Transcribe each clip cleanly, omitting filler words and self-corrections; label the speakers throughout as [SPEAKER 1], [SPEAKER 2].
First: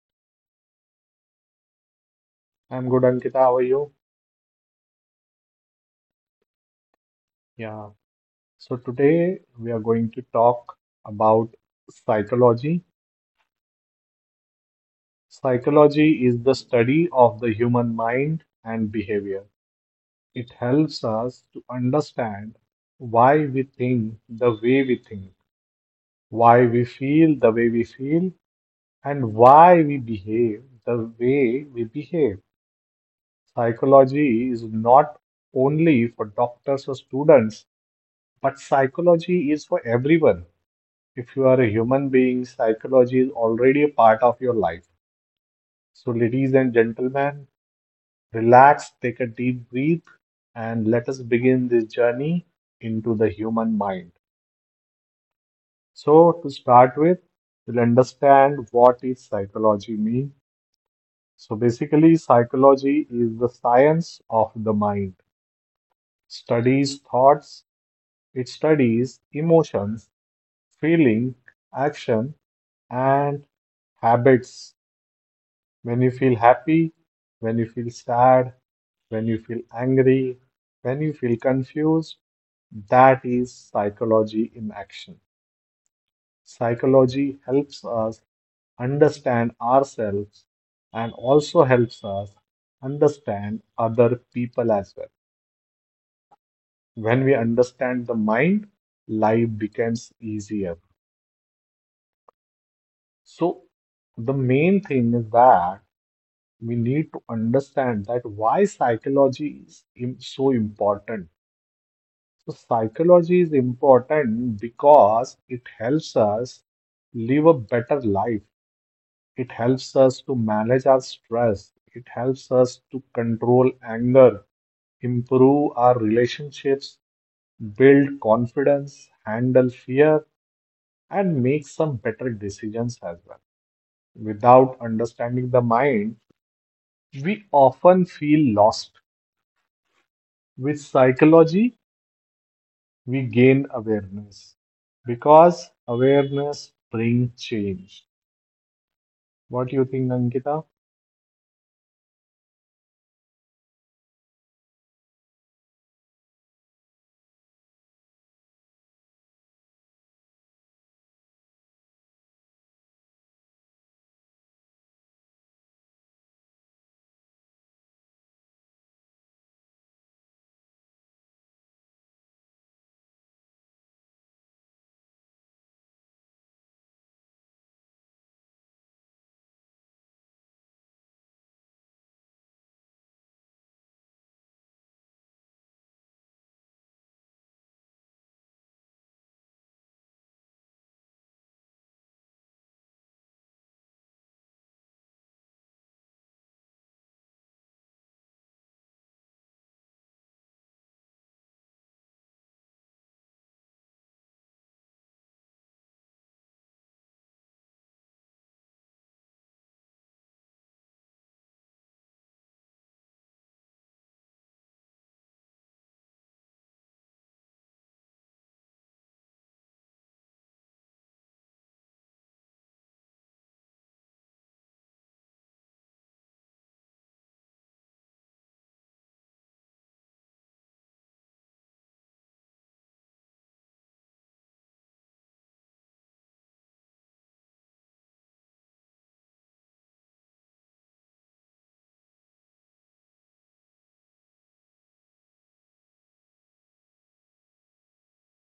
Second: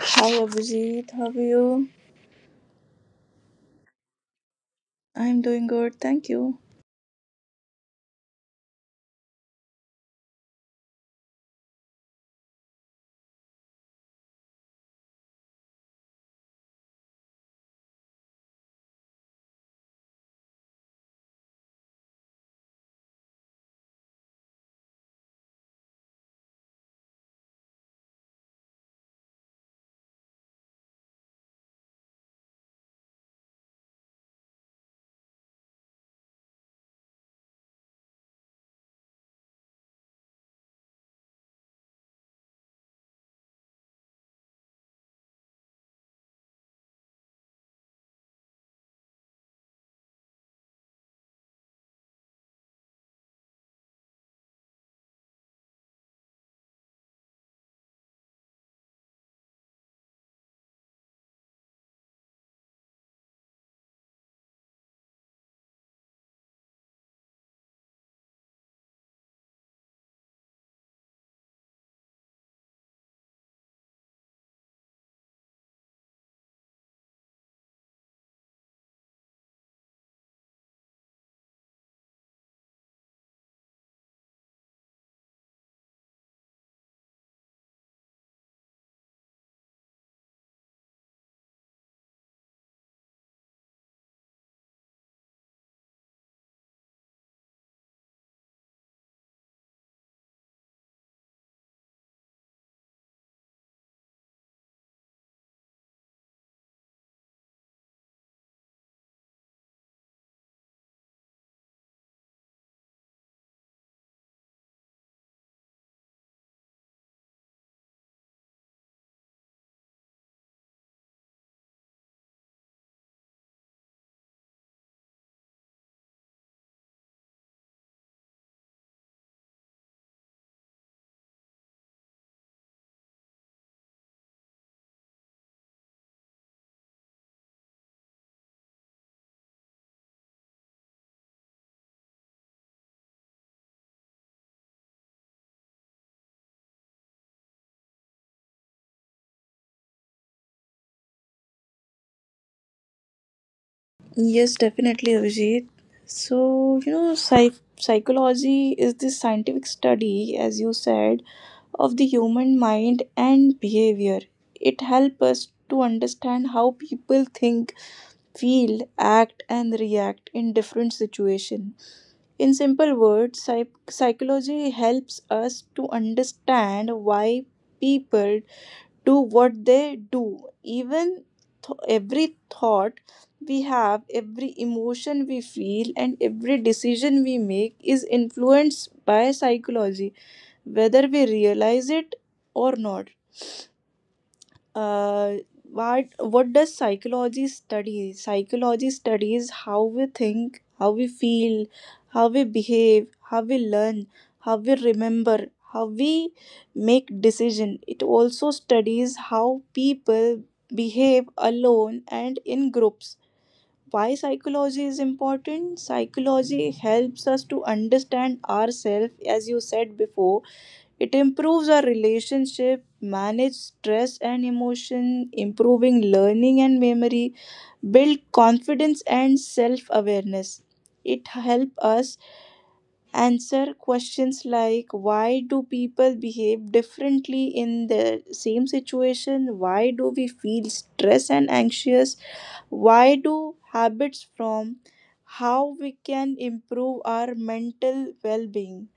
[SPEAKER 1] Hi Abhijit, how are you?
[SPEAKER 2] I'm good, Ankita. How are you?
[SPEAKER 1] I'm doing good, thank you.
[SPEAKER 2] Yeah. So, today we are going to talk about psychology. Psychology is the study of the human mind and behavior. It helps us to understand why we think the way we think, why we feel the way we feel, and why we behave the way we behave. Psychology is not only for doctors or students, but psychology is for everyone. If you are a human being, psychology is already a part of your life. So, ladies and gentlemen, relax, take a deep breath, and let us begin this journey into the human mind. So, to start with, we'll understand what is psychology mean. So basically, psychology is the science of the mind. Studies thoughts, it studies emotions, feeling, action, and habits. When you feel happy, when you feel sad, when you feel angry, when you feel confused, that is psychology in action. Psychology helps us understand ourselves and also helps us understand other people as well. When we understand the mind, life becomes easier. So, the main thing is that we need to understand that why psychology is so important. So, psychology is important because it helps us live a better life. It helps us to manage our stress. It helps us to control anger, improve our relationships, build confidence, handle fear, and make some better decisions as well. Without understanding the mind, we often feel lost. With psychology, we gain awareness because awareness brings change. What do you think, Ankita?
[SPEAKER 1] Yes, definitely Abhijit. Psychology is the scientific study, as you said, of the human mind and behavior. It helps us to understand how people think, feel, act, and react in different situations. In simple words, psychology helps us to understand why people do what they do. Even every thought we have, every emotion we feel, and every decision we make is influenced by psychology, whether we realize it or not uh, what does psychology study? Psychology studies how we think, how we feel, how we behave, how we learn, how we remember, how we make decision. It also studies how people behave alone and in groups. Why psychology is important? Psychology helps us to understand ourselves. As you said before, it improves our relationship, manage stress and emotion, improving learning and memory, build confidence and self-awareness. It help us answer questions like why do people behave differently in the same situation? Why do we feel stress and anxious? Why do habits form? How we can improve our mental well-being?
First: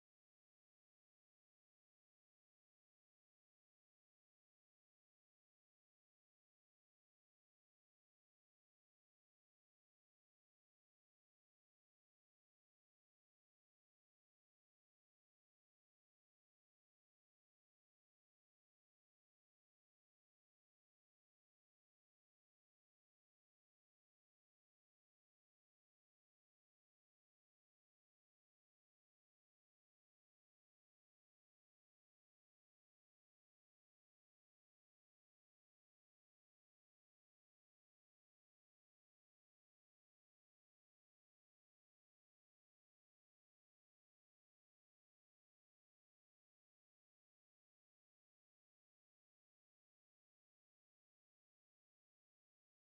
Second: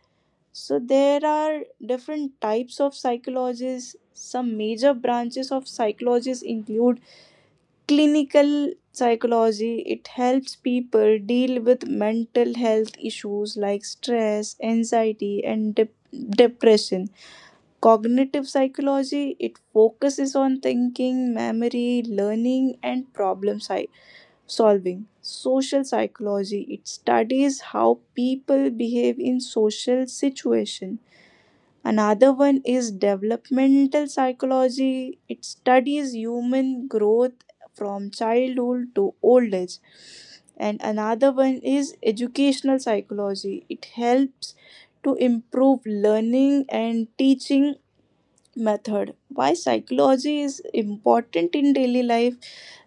[SPEAKER 1] So there are different types of psychologists. Some major branches of psychologists include clinical psychology. It helps people deal with mental health issues like stress, anxiety, and depression. Cognitive psychology, it focuses on thinking, memory, learning, and solving. Social psychology, it studies how people behave in social situations. Another one is developmental psychology. It studies human growth from childhood to old age. And another one is educational psychology. It helps to improve learning and teaching method. Why psychology is important in daily life?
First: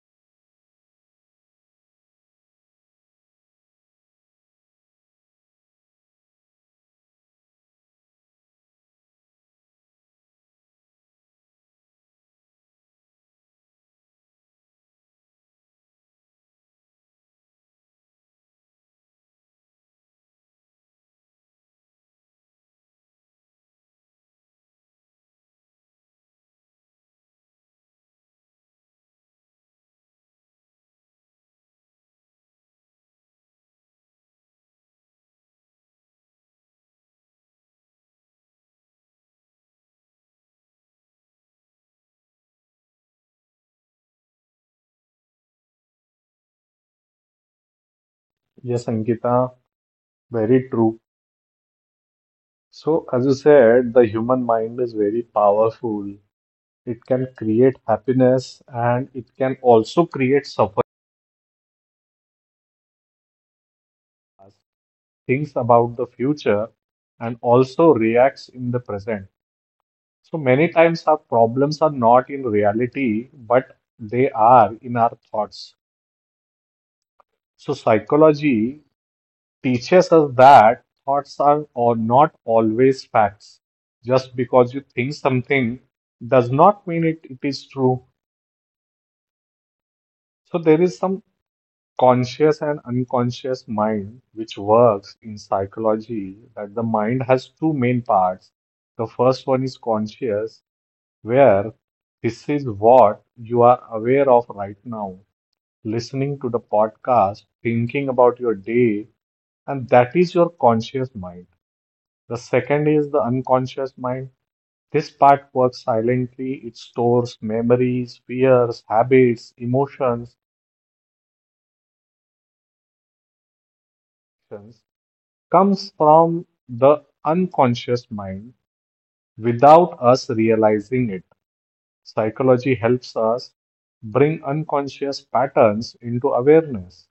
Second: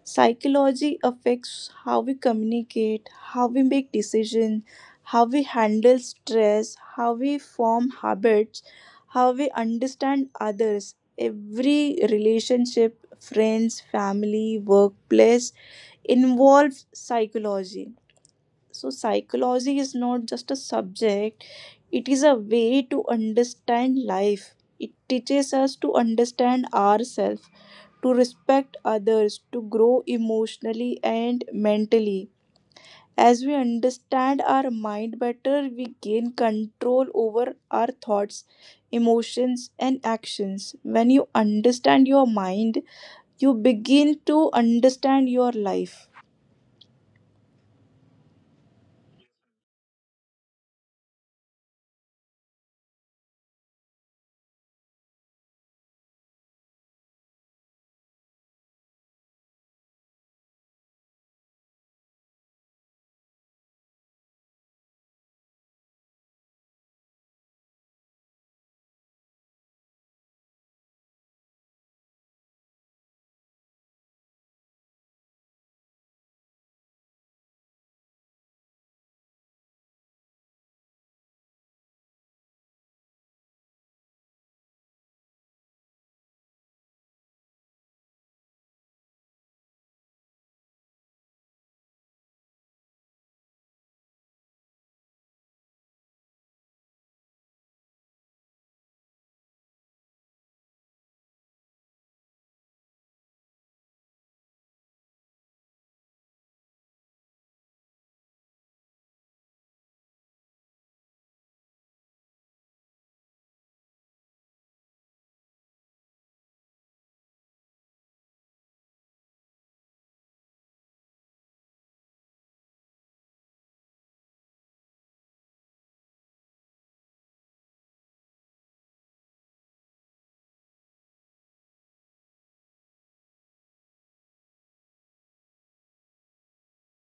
[SPEAKER 1] Psychology affects how we communicate, how we make decisions, how we handle stress, how we form habits, how we understand others. Every relationship, friends, family, workplace involves psychology. So, psychology is not just a subject, it is a way to understand life. It teaches us to understand ourselves, to respect others, to grow emotionally and mentally. As we understand our mind better, we gain control over our thoughts, emotions, and actions. When you understand your mind, you begin to understand your life.
[SPEAKER 2] Yes, Ankita, very true. So, as you said, the human mind is very powerful. It can create happiness and it can also create suffering, thinks about the future, and also reacts in the present. So, many times our problems are not in reality, but they are in our thoughts. So, psychology teaches us that thoughts are or not always facts. Just because you think something does not mean it is true. So there is some conscious and unconscious mind, which works in psychology, that the mind has two main parts. The first one is conscious, where this is what you are aware of right now, listening to the podcast, thinking about your day, and that is your conscious mind. The second is the unconscious mind. This part works silently, it stores memories, fears, habits, emotions comes from the unconscious mind without us realizing it. Psychology helps us bring unconscious patterns into awareness.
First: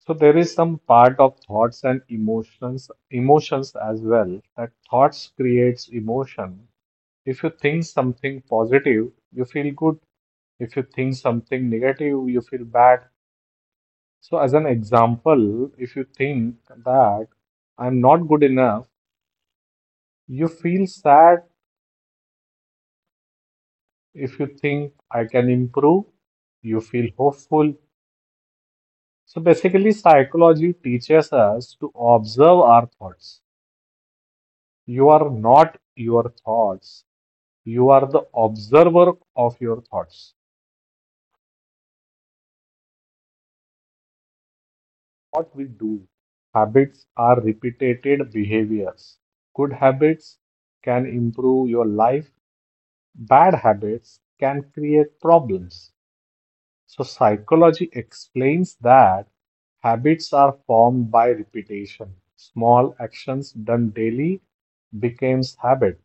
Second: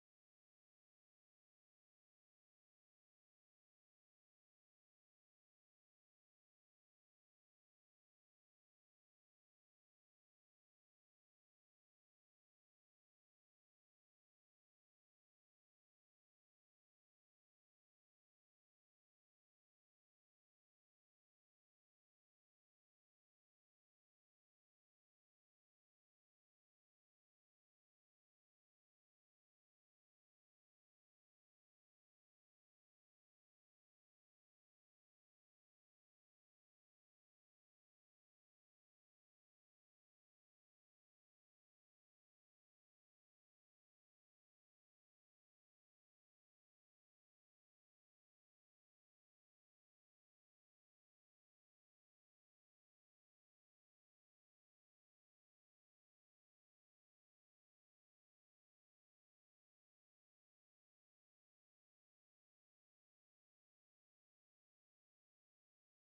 [SPEAKER 2] So there is some part of thoughts and emotions as well, that thoughts creates emotion. If you think something positive, you feel good. If you think something negative, you feel bad. So as an example, if you think that I'm not good enough, you feel sad. If you think I can improve, you feel hopeful. So basically, psychology teaches us to observe our thoughts. You are not your thoughts, you are the observer of your thoughts. What we do, habits are repeated behaviors. Good habits can improve your life, bad habits can create problems. So, psychology explains that habits are formed by repetition. Small actions done daily becomes habit.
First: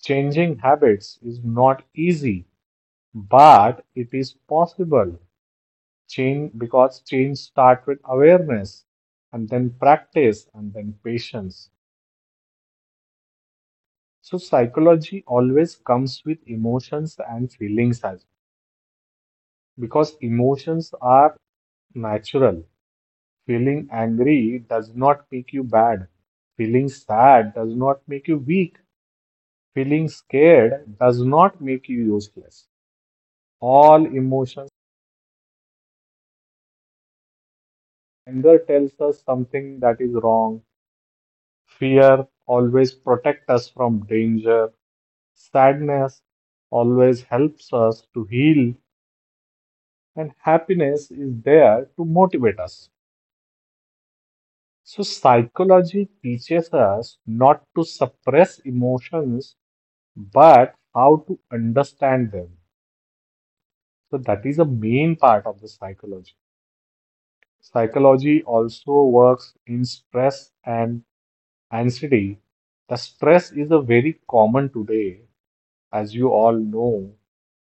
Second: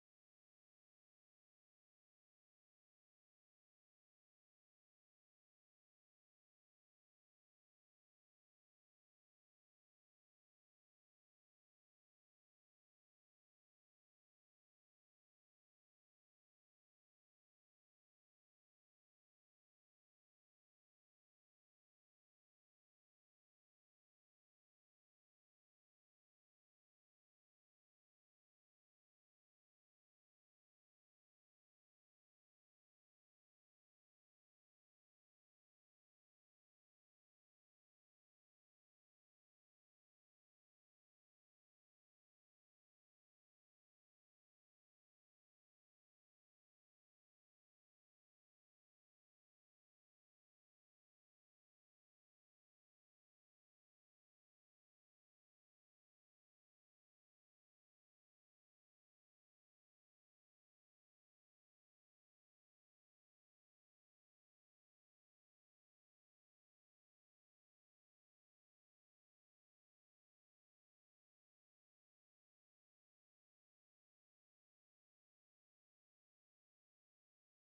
[SPEAKER 2] Changing habits is not easy, but it is possible. Change because change starts with awareness and then practice and then patience. So psychology always comes with emotions and feelings as because emotions are natural. Feeling angry does not make you bad. Feeling sad does not make you weak. Feeling scared does not make you useless. All emotions, anger tells us something that is wrong. Fear always protects us from danger. Sadness always helps us to heal. And happiness is there to motivate us. So, psychology teaches us not to suppress emotions but how to understand them. So that is a main part of the psychology. Psychology also works in stress and anxiety. The stress is a very common today, as you all know,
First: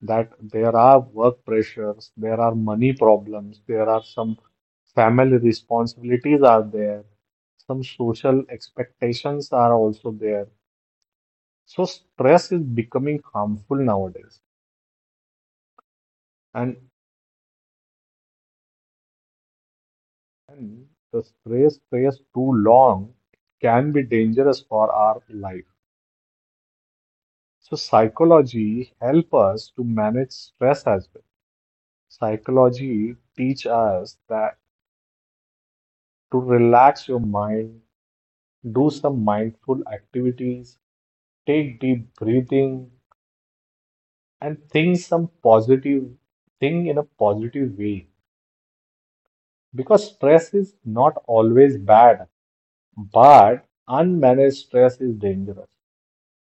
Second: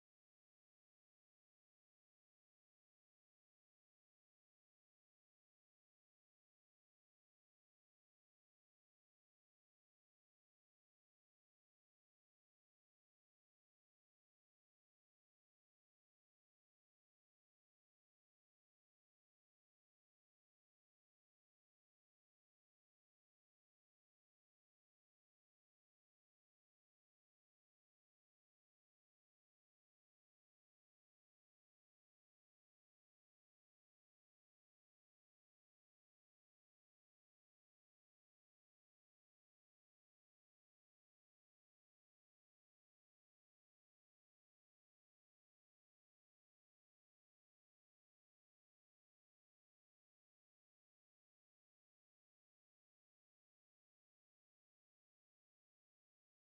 [SPEAKER 2] that there are work pressures, there are money problems, there are some family responsibilities are there, some social expectations are also there. So stress is becoming harmful nowadays. And And the stress stays too long can be dangerous for our life. So psychology help us to manage stress as well. Psychology teach us that to relax your mind, do some mindful activities, take deep breathing, and think some positive thing in a positive way. Because stress is not always bad, but unmanaged stress is dangerous.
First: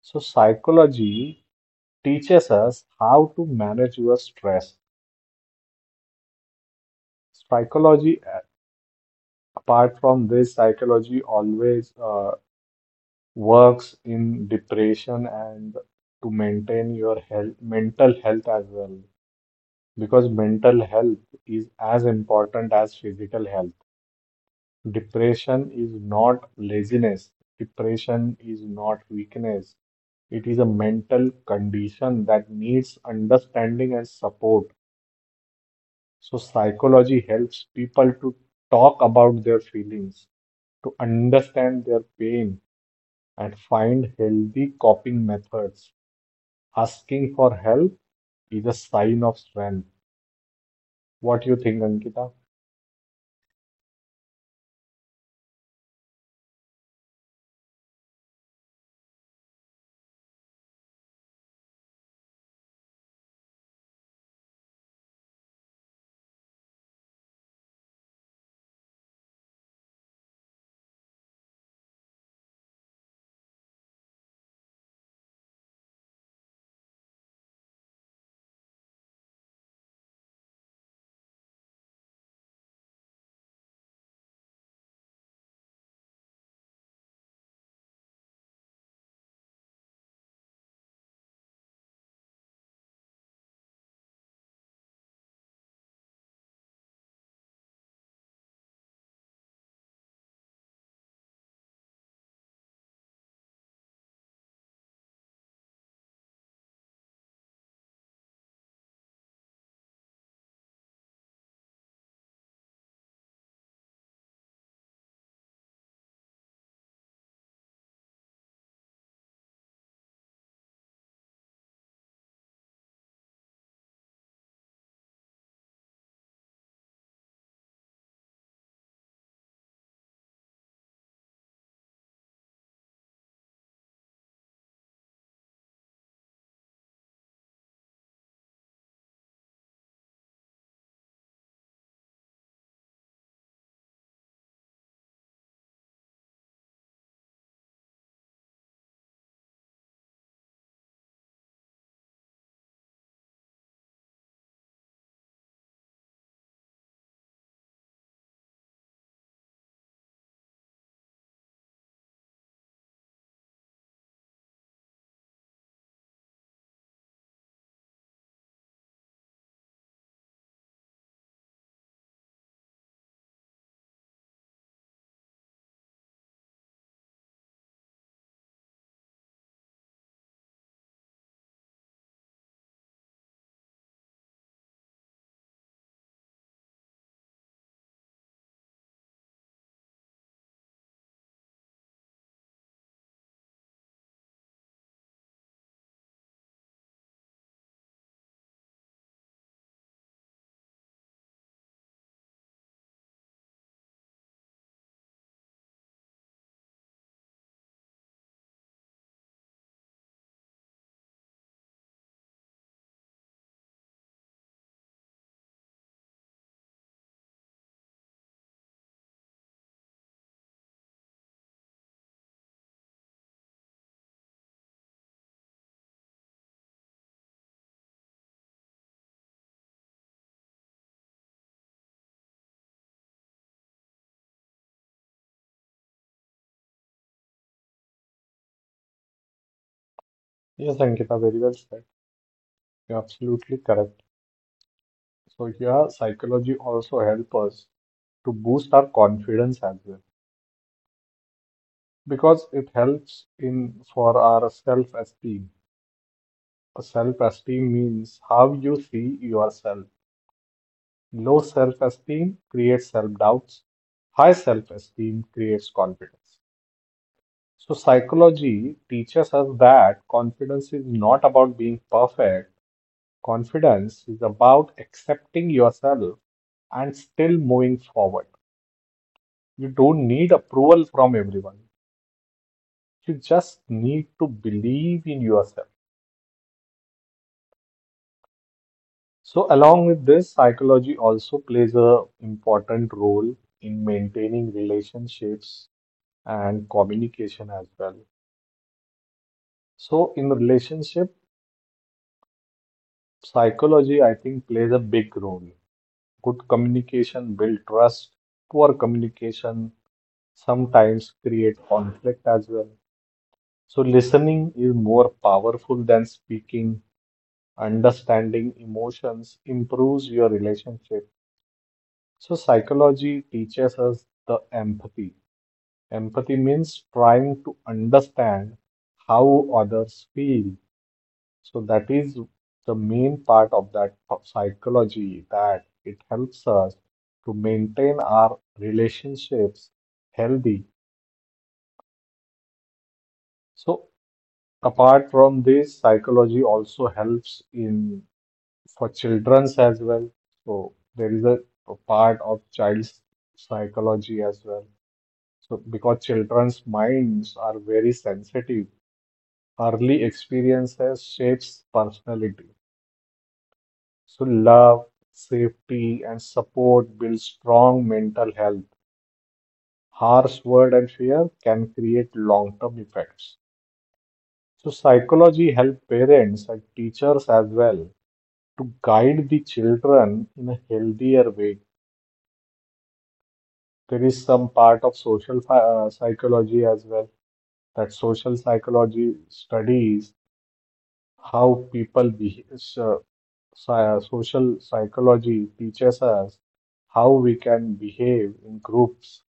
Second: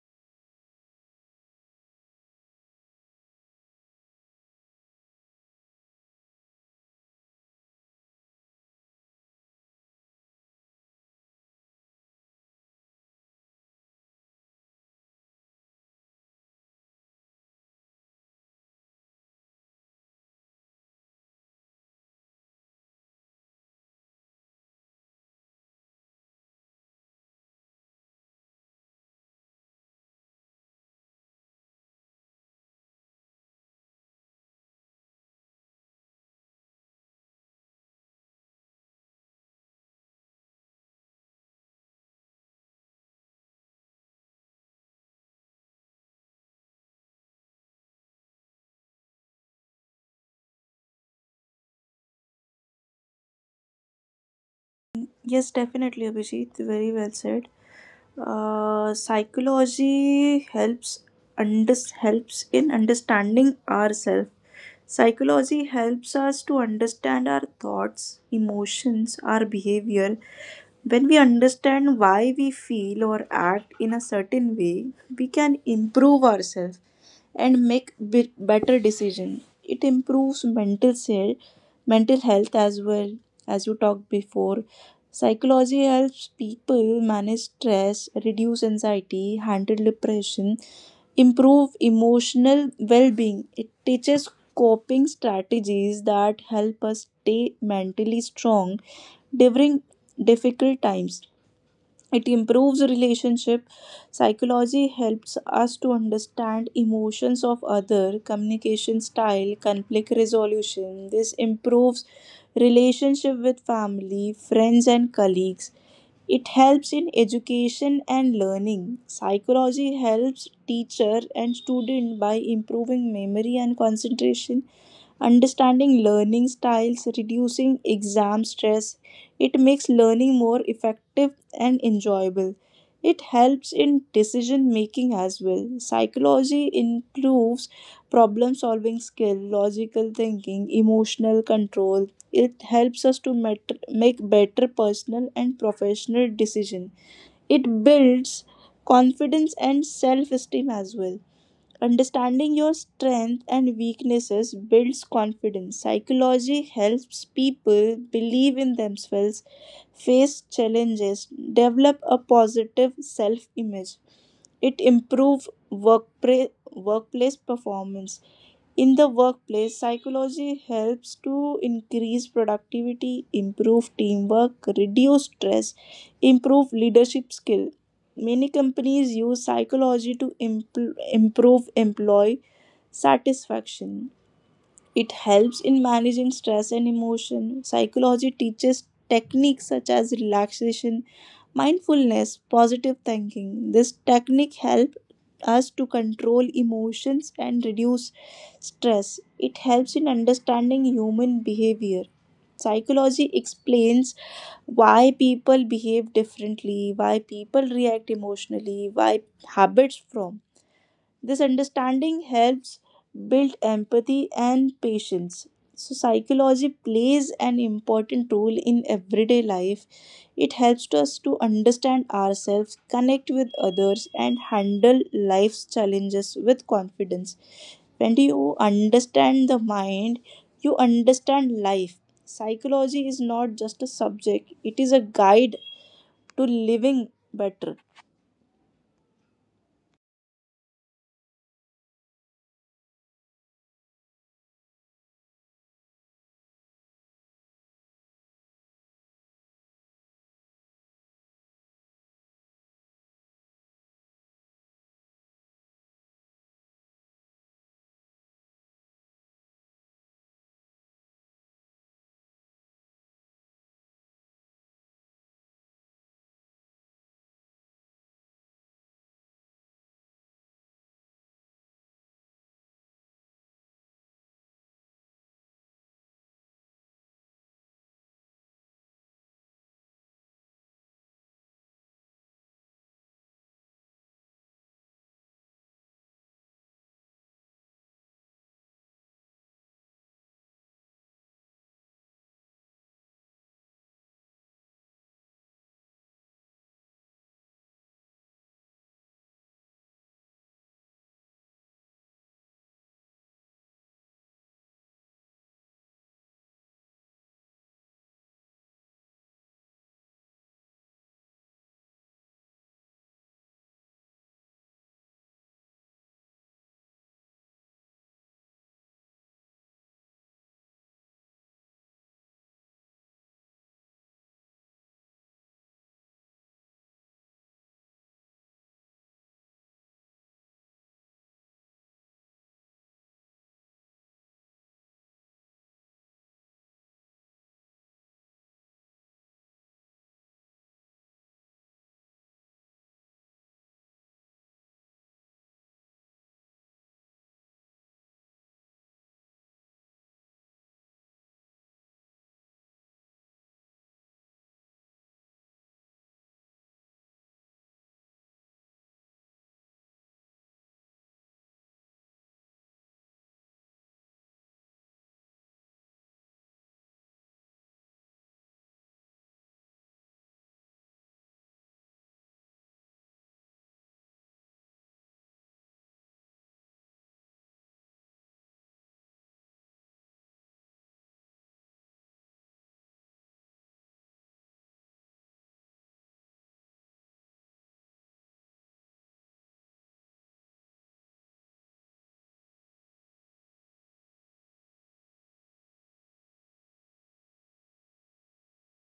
[SPEAKER 2] So psychology teaches us how to manage your stress. Psychology, uh, Apart from this, psychology always works in depression and to maintain your health, mental health as well, because mental health is as important as physical health. Depression is not laziness. Depression is not weakness. It is a mental condition that needs understanding and support. So, psychology helps people to talk about their feelings, to understand their pain, and find healthy coping methods. Asking for help is a sign of strength. What do you think, Ankita?
[SPEAKER 1] Yes, definitely, Abhijit. Very well said. Psychology helps under helps in understanding ourselves. Psychology helps us to understand our thoughts, emotions, our behavior. When we understand why we feel or act in a certain way, we can improve ourselves and make bit better decision. It improves mental health as well, as you talked before. Psychology helps people manage stress, reduce anxiety, handle depression, improve emotional well being. It teaches coping strategies that help us stay mentally strong during difficult times. It improves relationship. Psychology helps us to understand emotions of other, communication style, conflict resolution. This improves relationship with family, friends, and colleagues. It helps in education and learning. Psychology helps teacher and student by improving memory and concentration, understanding learning styles, reducing exam stress. It makes learning more effective and enjoyable. It helps in decision making as well. Psychology improves problem solving skill, logical thinking, emotional control. It helps us to make better personal and professional decision. It builds confidence and self esteem as well. Understanding your strengths and weaknesses builds confidence. Psychology helps people believe in themselves, face challenges, develop a positive self image. It improves workplace performance. In the workplace, psychology helps to increase productivity, improve teamwork, reduce stress, improve leadership skill. Many companies use psychology to improve employee satisfaction. It helps in managing stress and emotion. Psychology teaches techniques such as relaxation, mindfulness, positive thinking. This technique helps us to control emotions and reduce stress. It helps in understanding human behavior. Psychology explains why people behave differently, why people react emotionally, why habits form. This understanding helps build empathy and patience. So, psychology plays an important role in everyday life. It helps us to understand ourselves, connect with others, and handle life's challenges with confidence. When you understand the mind, you understand life. Psychology is not just a subject, it is a guide to living better.
[SPEAKER 2] Yes, Ankita, very well said. You're absolutely correct. So, here, psychology also helps us to boost our confidence as well because it helps in for our self-esteem. Self-esteem means how you see yourself. Low self-esteem creates self-doubts. High self-esteem creates confidence. So psychology teaches us that confidence is not about being perfect. Confidence is about accepting yourself and still moving forward. You don't need approval from everyone. You just need to believe in yourself. So along with this, psychology also plays a important role in maintaining relationships and communication as well. So, in relationship, psychology, I think, plays a big role. Good communication build trust. Poor communication sometimes create conflict as well. So, listening is more powerful than speaking. Understanding emotions improves your relationship. So, psychology teaches us the empathy. Empathy means trying to understand how others feel. So that is the main part of that psychology that it helps us to maintain our relationships healthy. So apart from this, psychology also helps in for children's as well. So there is a part of child's psychology as well. So because children's minds are very sensitive, early experiences shapes personality. So, love, safety, and support build strong mental health. Harsh word and fear can create long-term effects. So, psychology helps parents and teachers as well to guide the children in a healthier way. There is some part of psychology as well that social psychology studies how people behave. Social psychology teaches us how we can behave in groups.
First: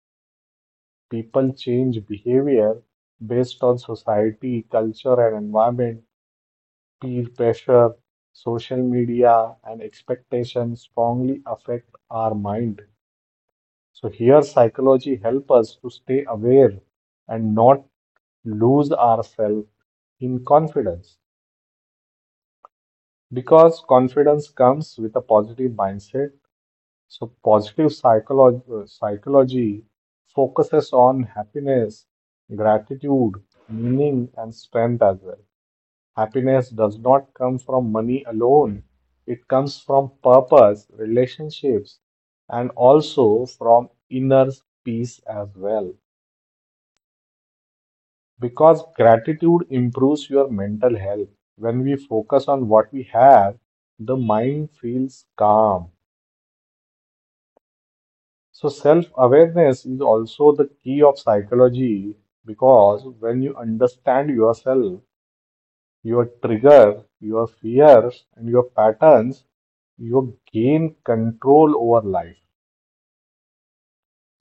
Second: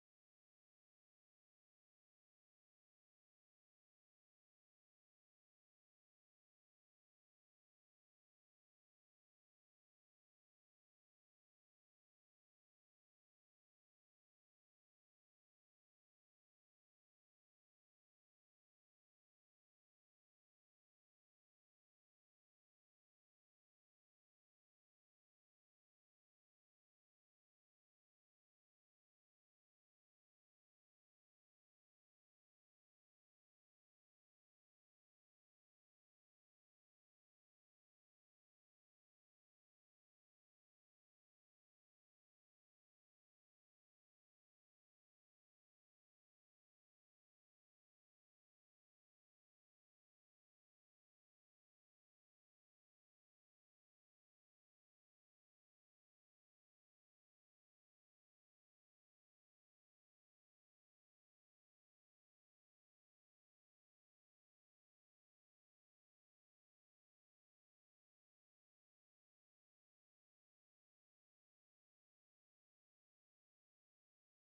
[SPEAKER 2] People change behavior based on society, culture and environment. Peer pressure, social media, and expectations strongly affect our mind. So here psychology help us to stay aware and not lose ourselves in confidence because confidence comes with a positive mindset. So, psychology focuses on happiness, gratitude, meaning, and strength as well. Happiness does not come from money alone, it comes from purpose, relationships, and also from inner peace as well. Because gratitude improves your mental health. When we focus on what we have, the mind feels calm. So self-awareness is also the key of psychology because when you understand yourself, your trigger, your fears, and your patterns, you gain control over life.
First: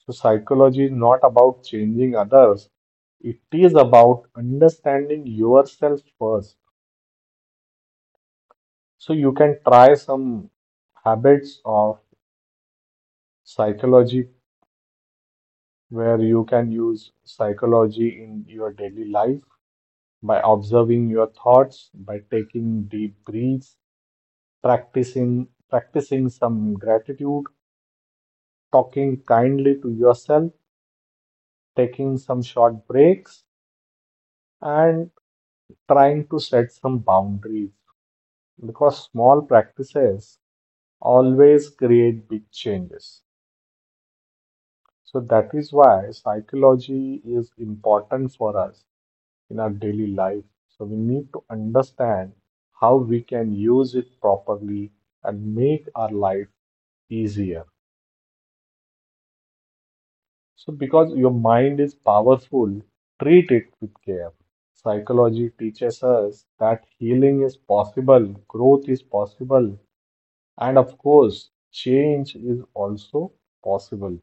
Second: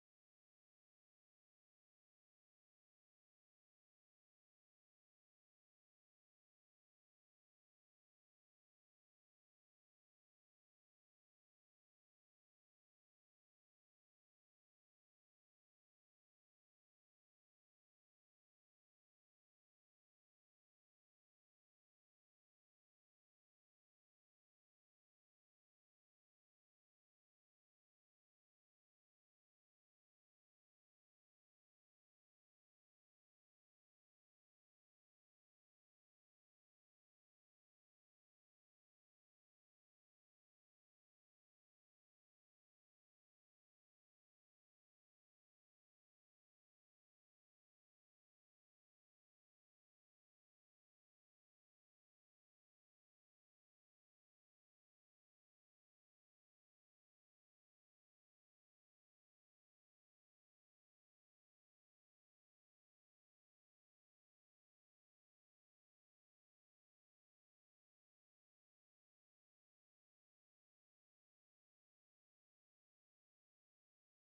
[SPEAKER 2] So psychology is not about changing others. It is about understanding yourself first. So you can try some habits of psychology where you can use psychology in your daily life. By observing your thoughts, by taking deep breaths, practicing some gratitude, talking kindly to yourself, taking some short breaks, and trying to set some boundaries because small practices always create big changes. So that is why psychology is important for us in our daily life. So we need to understand how we can use it properly and make our life easier. So because your mind is powerful, treat it with care. Psychology teaches us that healing is possible, growth is possible, and of course, change is also possible.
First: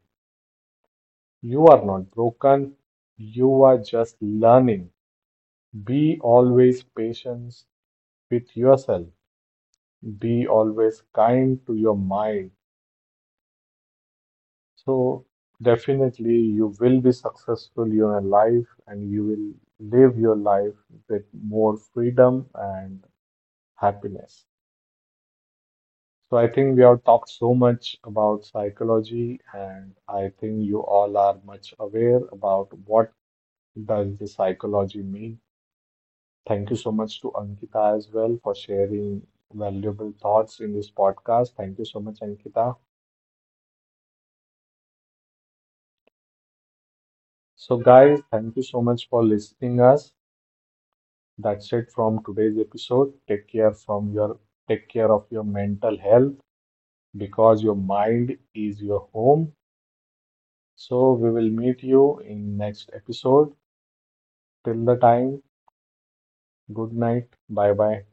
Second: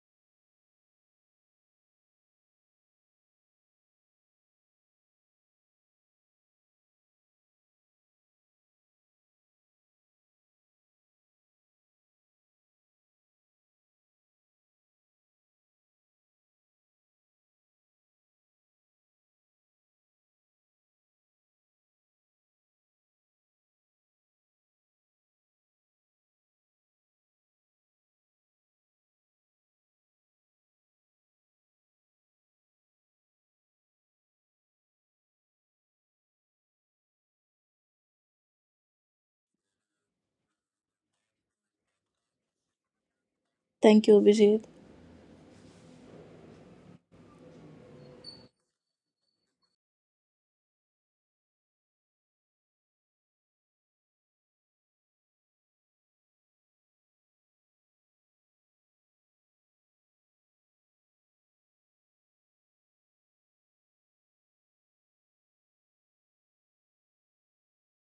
[SPEAKER 2] You are not broken, you are just learning. Be always patient with yourself. Be always kind to your mind. So, definitely, you will be successful in your life and you will live your life with more freedom and happiness. So, I think we have talked so much about psychology, and I think you all are much aware about what does the psychology mean. Thank you so much to Ankita as well for sharing valuable thoughts in this podcast. Thank you so much, Ankita.
[SPEAKER 1] Thank you, Abhijit.
[SPEAKER 2] So, guys, thank you so much for listening us. That's it from today's episode. Take care from your take care of your mental health because your mind is your home. So we will meet you in next episode. Till the time, good night. Bye bye.